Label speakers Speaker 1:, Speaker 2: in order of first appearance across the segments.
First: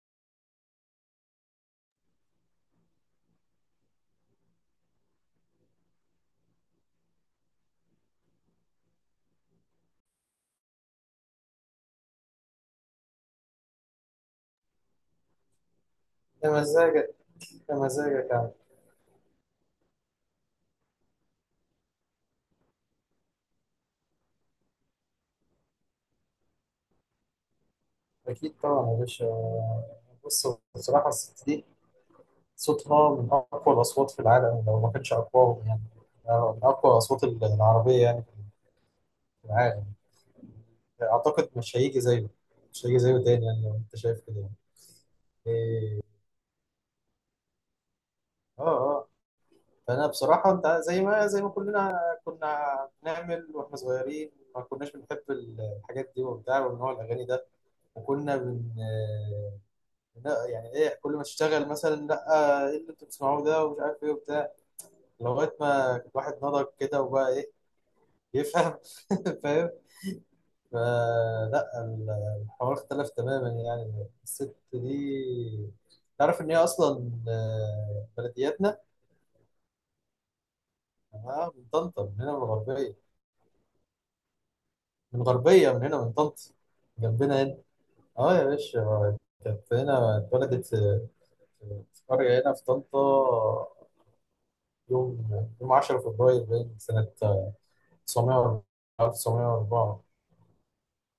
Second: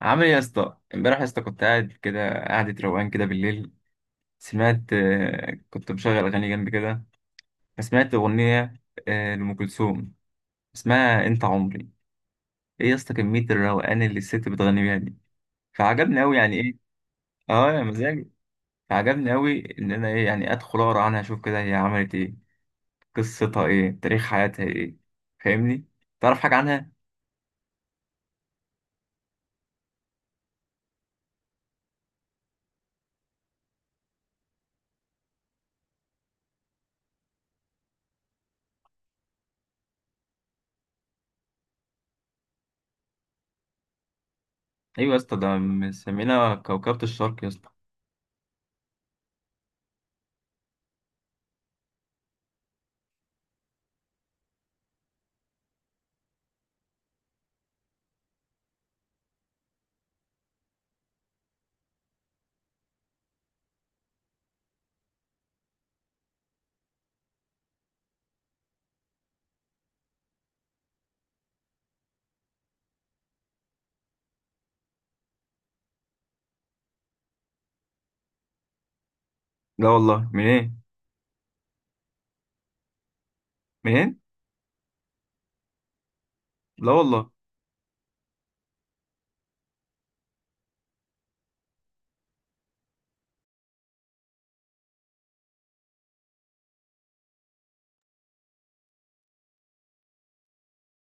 Speaker 1: عامل ايه يا اسطى؟ امبارح يا اسطى كنت قاعد كده قعدة روقان كده بالليل. سمعت، كنت مشغل اغاني جنبي كده. فسمعت اغنية لأم كلثوم، اسمها انت عمري. ايه يا اسطى كمية الروقان اللي الست بتغني بيها دي؟ فعجبني قوي
Speaker 2: ده
Speaker 1: يعني، ايه؟
Speaker 2: مزاجك
Speaker 1: اه
Speaker 2: ده
Speaker 1: يا
Speaker 2: مزاجك
Speaker 1: مزاجي.
Speaker 2: يعني.
Speaker 1: فعجبني قوي، ان انا ايه يعني؟ ادخل اقرا عنها، اشوف كده هي عملت ايه، قصتها ايه، تاريخ حياتها ايه. فاهمني؟ تعرف حاجة عنها؟
Speaker 2: أكيد طبعا يا باشا. بص. بصراحة الست دي صوتها من أقوى الأصوات في العالم، لو ما كانش أقواهم يعني. من أقوى الأصوات العربية يعني في العالم. أعتقد مش هيجي زيه تاني يعني، لو أنت شايف كده يعني.
Speaker 1: ايوه يا اسطى، ده
Speaker 2: إيه،
Speaker 1: مسمينا كوكبة الشرق يا اسطى.
Speaker 2: آه آه. فأنا بصراحة أنت زي ما كلنا كنا بنعمل وإحنا صغيرين، ما كناش بنحب الحاجات دي وبتاع والنوع الأغاني ده. وكنا لا يعني ايه، كل ما تشتغل مثلا: لا، ايه اللي انتوا بتسمعوه ده ومش عارف ايه وبتاع. لغايه ما الواحد نضج كده وبقى ايه، يفهم. فاهم. فلا ال- الحوار اختلف تماما يعني. الست دي تعرف ان هي اصلا بلدياتنا.
Speaker 1: لا والله، منين؟
Speaker 2: اه، من طنطا، من هنا من الغربيه.
Speaker 1: منين؟
Speaker 2: من هنا من طنطا،
Speaker 1: لا والله.
Speaker 2: جنبنا هنا. اه يا باشا. كانت هنا، اتولدت في قريه هنا في طنطا. يوم يوم 10 فبراير باين سنة 904 904.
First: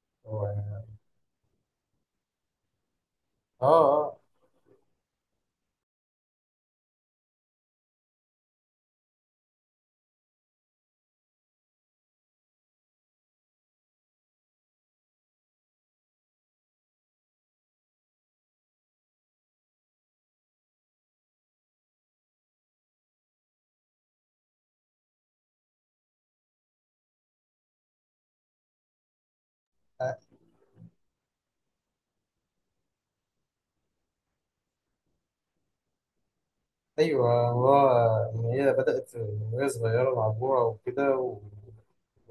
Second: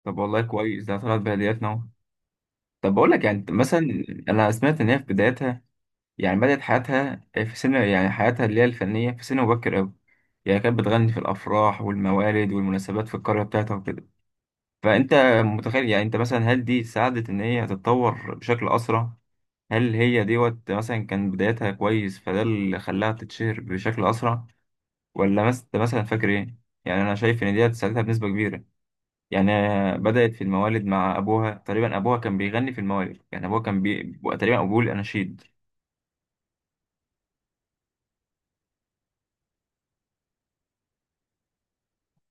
Speaker 1: طب والله
Speaker 2: هو
Speaker 1: كويس،
Speaker 2: يعني.
Speaker 1: ده طلعت بهديات نوع. طب بقول لك يعني، أنت
Speaker 2: اه
Speaker 1: مثلا.
Speaker 2: اه.
Speaker 1: انا سمعت ان هي في بدايتها، يعني بدأت حياتها في سن، يعني حياتها اللي هي الفنية، في سن مبكر قوي. يعني كانت بتغني في الافراح والموالد والمناسبات في القرية بتاعتها وكده. فانت متخيل يعني؟ انت مثلا، هل دي ساعدت ان هي تتطور بشكل اسرع؟ هل هي دوت مثلا كان بدايتها كويس فده اللي خلاها تتشهر بشكل اسرع، ولا مثلا فاكر ايه؟ يعني انا شايف ان ديت ساعدتها بنسبة كبيرة يعني.
Speaker 2: آه،
Speaker 1: بدأت في الموالد مع أبوها، تقريبا أبوها كان بيغني في الموالد، يعني أبوها كان بيبقى تقريبا أبوه الأناشيد.
Speaker 2: ايوه هو، ان هي بدأت من وهي صغيرة مع أبوها وكده.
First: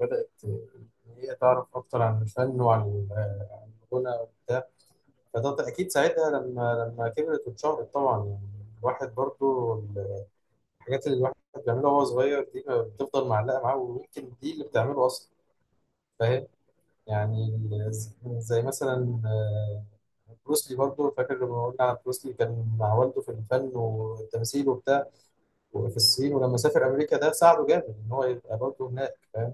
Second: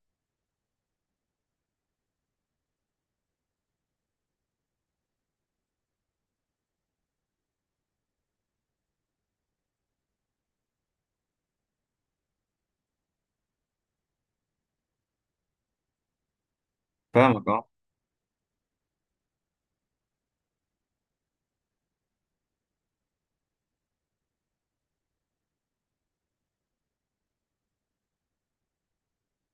Speaker 2: وبدأت إن هي تعرف أكتر عن الفن وعن الغنى وبتاع. فده أكيد ساعتها لما كبرت واتشهرت. طبعا يعني، الواحد برضو الحاجات اللي الواحد بيعملها وهو صغير دي بتفضل معلقة معاه، ويمكن دي اللي بتعمله أصلا
Speaker 1: فاهمك
Speaker 2: يعني.
Speaker 1: أه.
Speaker 2: زي مثلا بروسلي. برضه فاكر لما قلنا على بروسلي، كان مع والده في الفن والتمثيل وبتاع وفي الصين، ولما سافر امريكا ده ساعده جامد ان هو يبقى برضه هناك، فاهم.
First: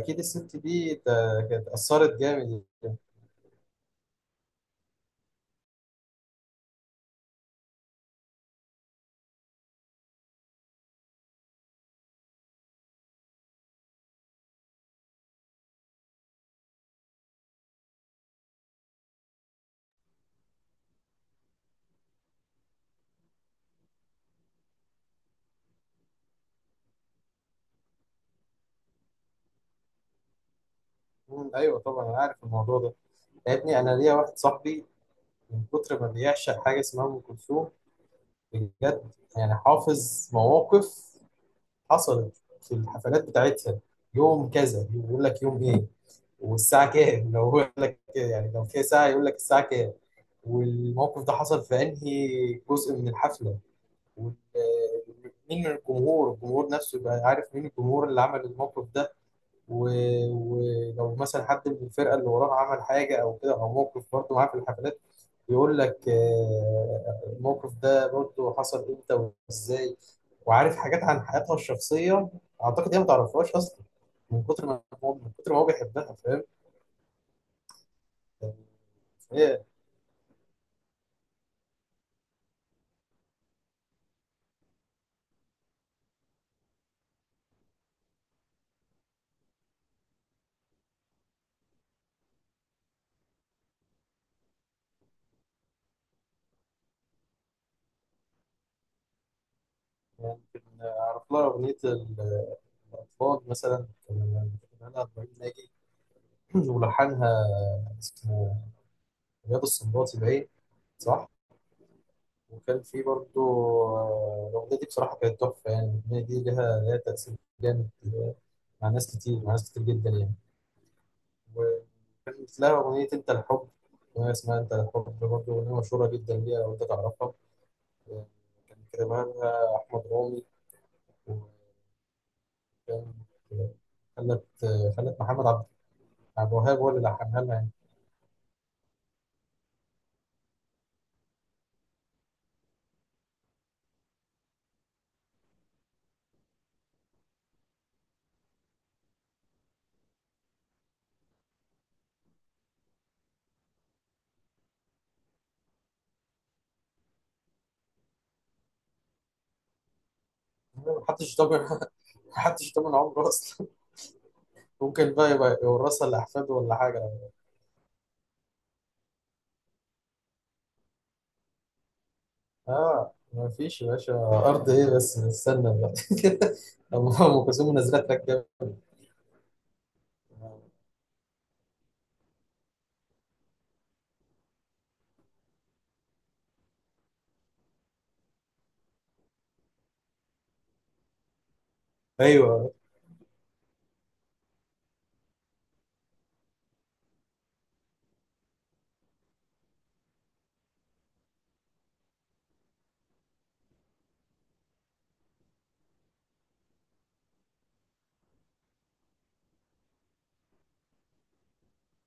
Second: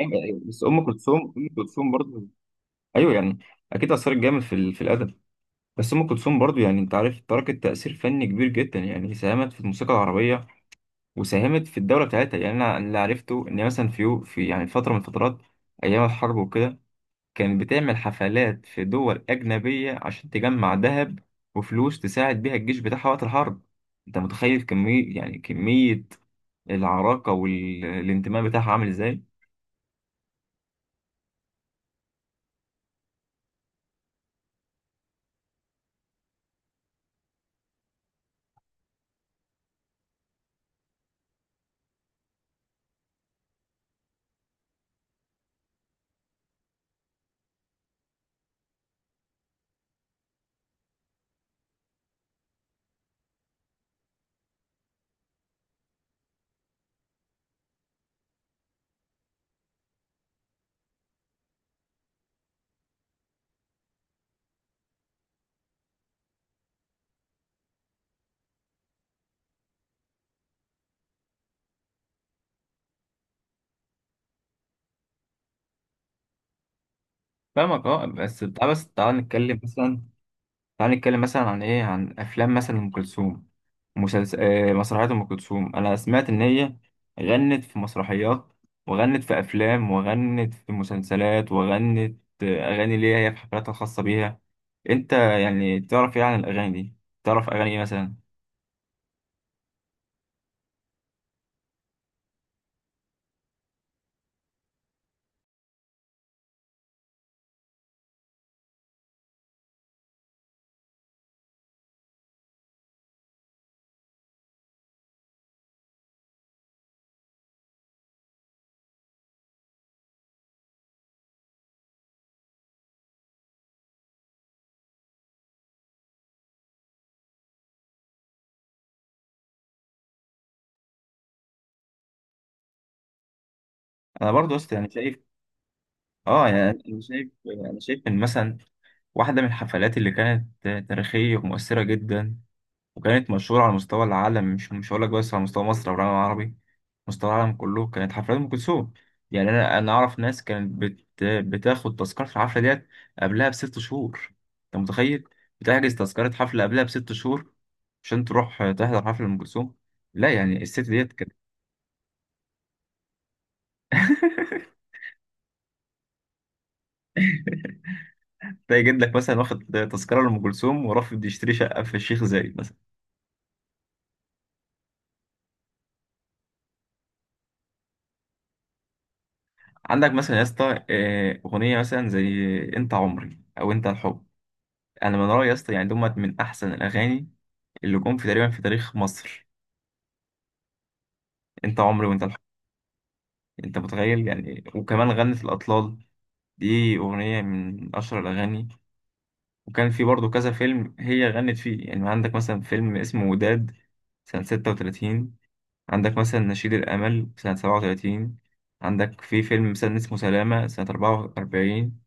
Speaker 1: أيوة، أيوة،
Speaker 2: الست
Speaker 1: بس أم
Speaker 2: دي
Speaker 1: كلثوم، أم
Speaker 2: كانت
Speaker 1: كلثوم
Speaker 2: اثرت
Speaker 1: برضه،
Speaker 2: جامد.
Speaker 1: أيوه يعني. أكيد أثرت جامد في الأدب. بس أم كلثوم برضه، يعني أنت عارف، تركت تأثير فني كبير جدا، يعني ساهمت في الموسيقى العربية. وساهمت في الدولة بتاعتها، يعني أنا اللي عرفته إن مثلا في يعني فترة من الفترات، أيام الحرب وكده، كانت بتعمل حفلات في دول أجنبية عشان تجمع ذهب وفلوس تساعد بيها الجيش بتاعها وقت الحرب. أنت متخيل كمية، يعني كمية العراقة والانتماء بتاعها عامل إزاي؟
Speaker 2: ايوه طبعا انا عارف الموضوع ده. يا ابني انا ليا واحد صاحبي، من كتر ما بيعشق حاجه اسمها ام كلثوم. بجد. يعني حافظ مواقف حصلت في الحفلات بتاعتها. يوم كذا يقول لك يوم ايه، والساعة كام، لو هو يقول لك يعني لو فيها ساعة، يقول لك الساعة كام. والموقف ده حصل في أنهي جزء من الحفلة، وال- مين من الجمهور. الجمهور نفسه يبقى عارف مين الجمهور اللي عمل الموقف ده. و... ولو مثلا حد من الفرقة اللي وراه عمل حاجة أو كده أو موقف برضه معاه في الحفلات، يقول لك الموقف ده برضه حصل إمتى وإزاي. وعارف حاجات عن حياتها الشخصية أعتقد هي ما تعرفهاش أصلا، من كتر ما هو بيحبها.
Speaker 1: فاهمك أه. بس
Speaker 2: فاهم.
Speaker 1: تعال بس تعال نتكلم مثلا، تعالى نتكلم مثلا عن ايه، عن افلام مثلا ام كلثوم، مسلسل، مسرحيات ام كلثوم. انا سمعت ان هي غنت في مسرحيات، وغنت في افلام، وغنت في مسلسلات، وغنت اغاني ليها هي في حفلاتها الخاصه بيها. انت يعني تعرف ايه عن الاغاني دي؟ تعرف اغاني ايه مثلا؟
Speaker 2: ممكن أعرف لها أغنية الأطفال مثلا، كان أنا إبراهيم ناجي ولحنها اسمه رياض السنباطي باين، صح؟ وكان في برضه الأغنية دي بصراحة كانت تحفة يعني. الأغنية دي لها تأثير جامد مع ناس كتير، مع ناس كتير جدا يعني. وكانت لها أغنية أنت الحب، أغنية اسمها أنت الحب برضه، أغنية مشهورة جدا ليها، لو أنت تعرفها. آه، كان كتبها لها أحمد رامي، وكان آه،
Speaker 1: انا
Speaker 2: خلت
Speaker 1: برضو أصلا يعني
Speaker 2: خلت
Speaker 1: شايف،
Speaker 2: محمد
Speaker 1: اه
Speaker 2: عبد
Speaker 1: يعني
Speaker 2: الوهاب هو اللي لحنها لها يعني.
Speaker 1: انا شايف ان مثلا واحده من الحفلات اللي كانت تاريخيه ومؤثره جدا، وكانت مشهوره على مستوى العالم، مش هقول لك بس على مستوى مصر او العالم العربي، مستوى العالم كله كانت حفلات ام كلثوم. يعني انا اعرف ناس كانت بتاخد تذكره الحفله ديت قبلها بست شهور. انت متخيل؟ بتحجز تذكره حفله قبلها بست شهور، عشان تروح تحضر حفله ام كلثوم. لا يعني الست ديت كانت.
Speaker 2: محدش ضامن. محدش ضامن عمره اصلا، ممكن بقى يبقى يورثها لاحفاده ولا حاجه.
Speaker 1: تلاقي جدك مثلا واخد تذكره لام كلثوم ورافض يشتري شقه في الشيخ زايد مثلا.
Speaker 2: اه ما فيش يا باشا، ارض ايه بس نستنى بقى. أما ام كلثوم نزلها تراك جامد.
Speaker 1: عندك مثلا يا اسطى اغنيه مثلا زي انت عمري او انت الحب، انا من رايي يا اسطى يعني دمت من احسن الاغاني اللي جم في تقريبا في تاريخ مصر، انت عمري وانت الحب.
Speaker 2: ايوه.
Speaker 1: انت متخيل يعني؟ وكمان غنت الاطلال، دي اغنيه من اشهر الاغاني. وكان في برضه كذا فيلم هي غنت فيه، يعني عندك مثلا فيلم اسمه وداد سنه 36، عندك مثلا نشيد الامل سنه 37، عندك في فيلم مثلا اسمه سلامه سنه 44،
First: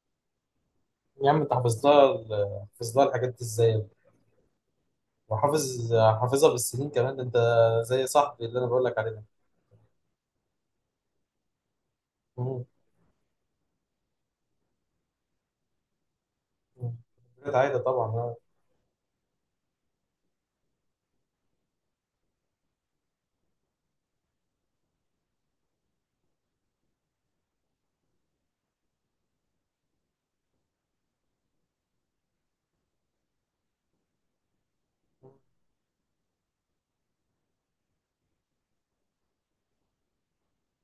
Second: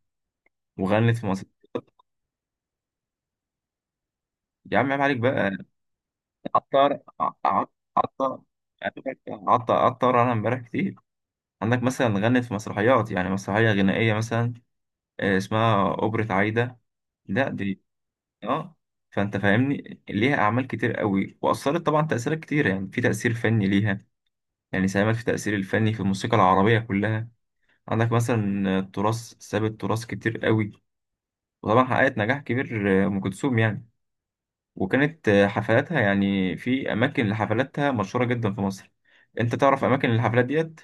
Speaker 1: وغنت في
Speaker 2: يا عم
Speaker 1: مصر.
Speaker 2: انت حافظ لها حافظ لها الحاجات دي ازاي،
Speaker 1: يا عم عيب عليك بقى.
Speaker 2: حافظها بالسنين
Speaker 1: عطر
Speaker 2: كمان. ده انت زي
Speaker 1: عطر،
Speaker 2: صاحبي اللي انا بقول لك عليه ده.
Speaker 1: عطر، عطر، انا امبارح كتير. عندك مثلا غنت في
Speaker 2: مم.
Speaker 1: مسرحيات، يعني مسرحيه غنائيه مثلا اسمها اوبرا عايده.
Speaker 2: مم.
Speaker 1: لا
Speaker 2: كانت عايده
Speaker 1: دي،
Speaker 2: طبعا آه.
Speaker 1: اه، فانت فاهمني، ليها اعمال كتير قوي واثرت طبعا تاثيرات كتير، يعني في تاثير فني ليها، يعني ساهمت في التاثير الفني في الموسيقى العربيه كلها. عندك مثلا تراث، سابت تراث كتير قوي، وطبعا حققت نجاح كبير، ام كلثوم يعني. وكانت حفلاتها يعني في اماكن لحفلاتها مشهوره جدا في مصر. انت تعرف اماكن الحفلات ديت؟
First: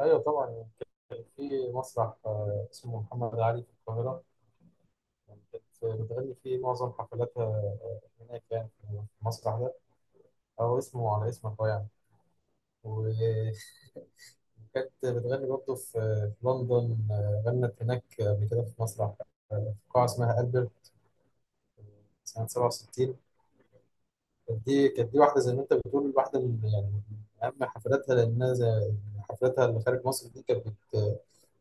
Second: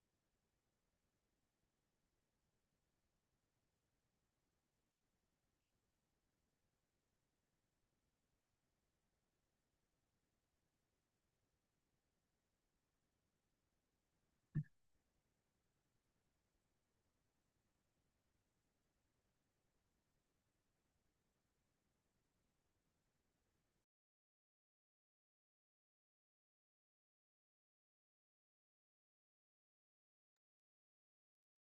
Speaker 2: ايوه طبعا. كان في مسرح اسمه محمد علي في القاهره، كانت بتغني فيه معظم حفلاتها هناك، يعني في مسرح ده هو اسمه على اسمك هو يعني. وكانت بتغني برضه في لندن، غنت هناك قبل كده، في مسرح في قاعة اسمها ألبرت آه، سنة 67. كانت دي واحدة زي ما أنت بتقول، واحدة من يعني من أهم حفلاتها، لأنها زي حفلاتها اللي خارج مصر دي، كانت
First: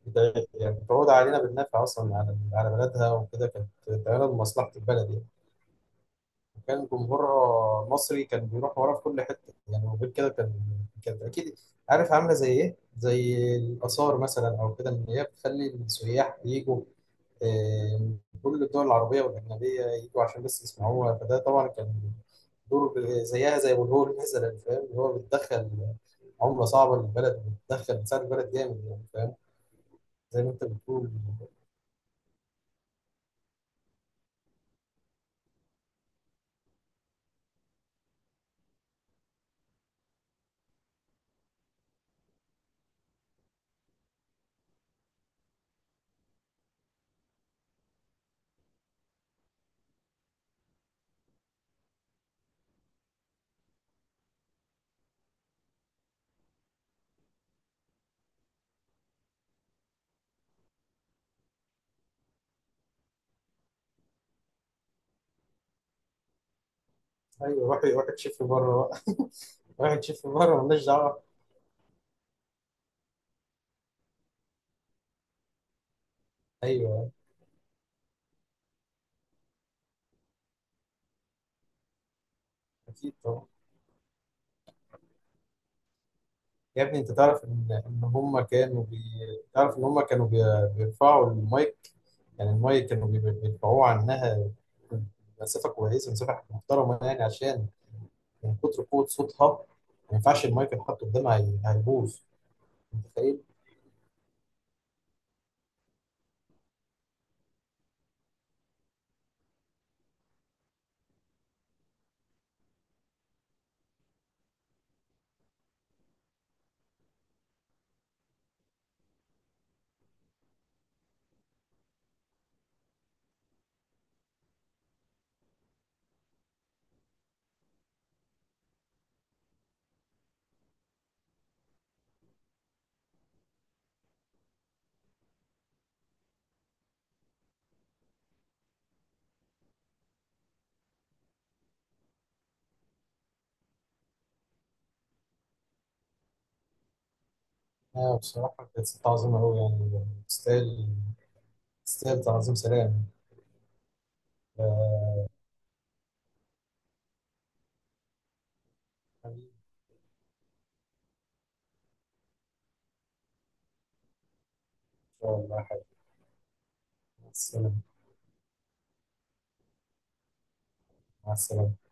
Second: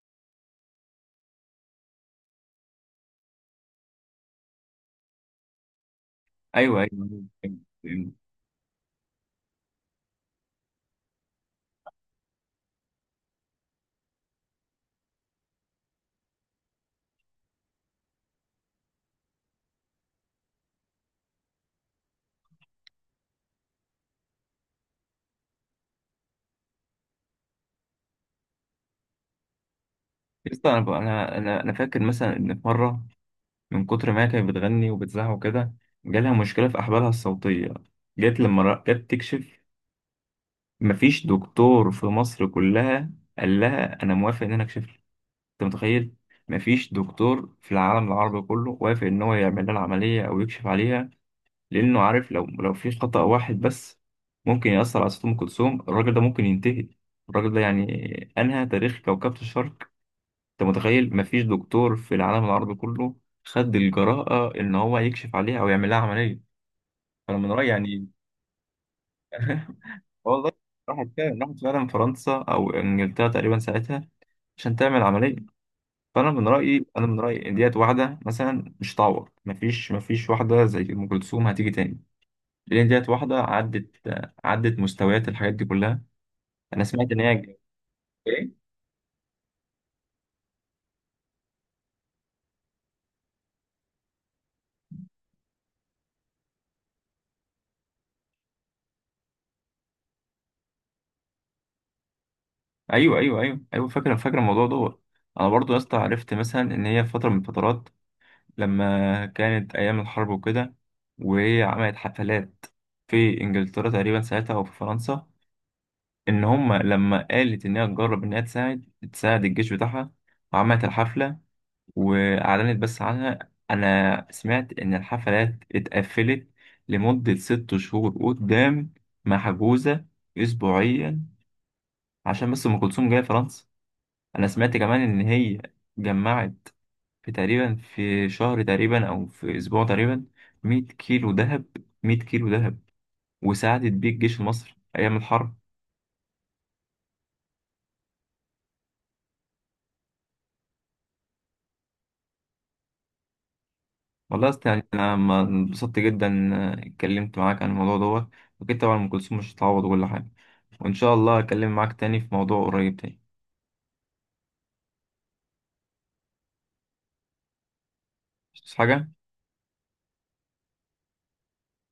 Speaker 2: يعني بتعود علينا بالنفع أصلا، على بلدها وكده، كانت بتعملها لمصلحة البلد يعني.
Speaker 1: ايوه،
Speaker 2: كان
Speaker 1: ايوه،
Speaker 2: جمهور
Speaker 1: أيوة.
Speaker 2: مصري كان بيروح ورا في كل حته يعني، وغير كده كان، كانت اكيد، عارف عامله زي ايه؟ زي الاثار مثلا او كده، ان هي بتخلي السياح يجوا آه، من كل الدول العربيه والاجنبيه، يجوا عشان بس يسمعوها. فده طبعا كان دور زيها زي والهول مثلا، فاهم؟ اللي هو بتدخل عمله صعبه للبلد، بتدخل بتساعد البلد جامد يعني، فاهم؟ زي ما انت
Speaker 1: يسطا، انا
Speaker 2: بتقول.
Speaker 1: انا انا أنا فاكر مثلا ان في مره، من كتر ما هي كانت بتغني وبتزعق وكده، جالها مشكلة في أحبالها الصوتية. جت لما جت تكشف، مفيش دكتور في مصر كلها قال لها أنا موافق إن أنا أكشف لك. أنت متخيل؟ مفيش دكتور في العالم العربي كله وافق إن هو يعمل لها العملية أو يكشف عليها، لأنه عارف لو في خطأ واحد بس ممكن يأثر على صوت أم كلثوم. الراجل ده ممكن ينتهي، الراجل ده يعني أنهى تاريخ كوكبة الشرق. انت متخيل؟ مفيش دكتور في العالم العربي كله خد الجراءة ان هو يكشف عليها او يعمل لها عملية. فانا من رأيي
Speaker 2: ايوه روح
Speaker 1: يعني.
Speaker 2: تشوف بره بقى. روح تشوف
Speaker 1: والله،
Speaker 2: بره مالناش
Speaker 1: راحت
Speaker 2: دعوه.
Speaker 1: فعلا راحت فعلا فرنسا او انجلترا تقريبا ساعتها عشان تعمل عملية. فانا من رأيي انا
Speaker 2: ايوه
Speaker 1: من رأيي ان ديت واحدة مثلا مش هتعوض، مفيش واحدة زي ام كلثوم هتيجي تاني، لان ديت
Speaker 2: اكيد
Speaker 1: واحدة
Speaker 2: طبعا.
Speaker 1: عدت مستويات الحاجات دي كلها. انا
Speaker 2: يا ابني
Speaker 1: سمعت
Speaker 2: انت
Speaker 1: ان
Speaker 2: تعرف
Speaker 1: هي،
Speaker 2: ان هم
Speaker 1: ايه؟
Speaker 2: كانوا تعرف ان هم كانوا بي... بيرفعوا المايك. يعني المايك كانوا بيرفعوه عنها مسافه محترمه يعني، عشان من كتر قوه صوتها ما ينفعش المايك يتحط قدامها، هيبوظ. انت
Speaker 1: ايوه، ايوه،
Speaker 2: متخيل؟
Speaker 1: ايوه، ايوه، فاكر الموضوع دوت. انا برضو يا اسطى عرفت مثلا ان هي في فتره من الفترات، لما كانت أيام الحرب وكده، وهي عملت حفلات في إنجلترا تقريبا ساعتها أو في فرنسا، إن هما لما قالت إنها تجرب إنها تساعد الجيش بتاعها، وعملت الحفلة وأعلنت بس عنها. أنا سمعت إن الحفلات اتقفلت لمدة ست شهور قدام، محجوزة أسبوعيا، عشان بس أم كلثوم جاية فرنسا. أنا سمعت كمان إن هي جمعت في تقريبا في شهر تقريبا او في اسبوع تقريبا 100 كيلو ذهب، 100 كيلو ذهب، وساعدت بيه الجيش المصري ايام الحرب.
Speaker 2: اه بصراحه كانت ست عظيمه قوي، يعني تستاهل، تعظيم سلام.
Speaker 1: والله يا أسطى يعني انا
Speaker 2: آه،
Speaker 1: ما انبسطت جدا، اتكلمت معاك عن الموضوع دوت، واكيد طبعا ام كلثوم
Speaker 2: حبيبي ان
Speaker 1: مش هتعوض كل حاجه. وان شاء الله اكلم معاك تاني في موضوع قريب تاني.
Speaker 2: شاء الله يا حبيبي. مع السلامه.
Speaker 1: مش حاجه.
Speaker 2: مع السلامه.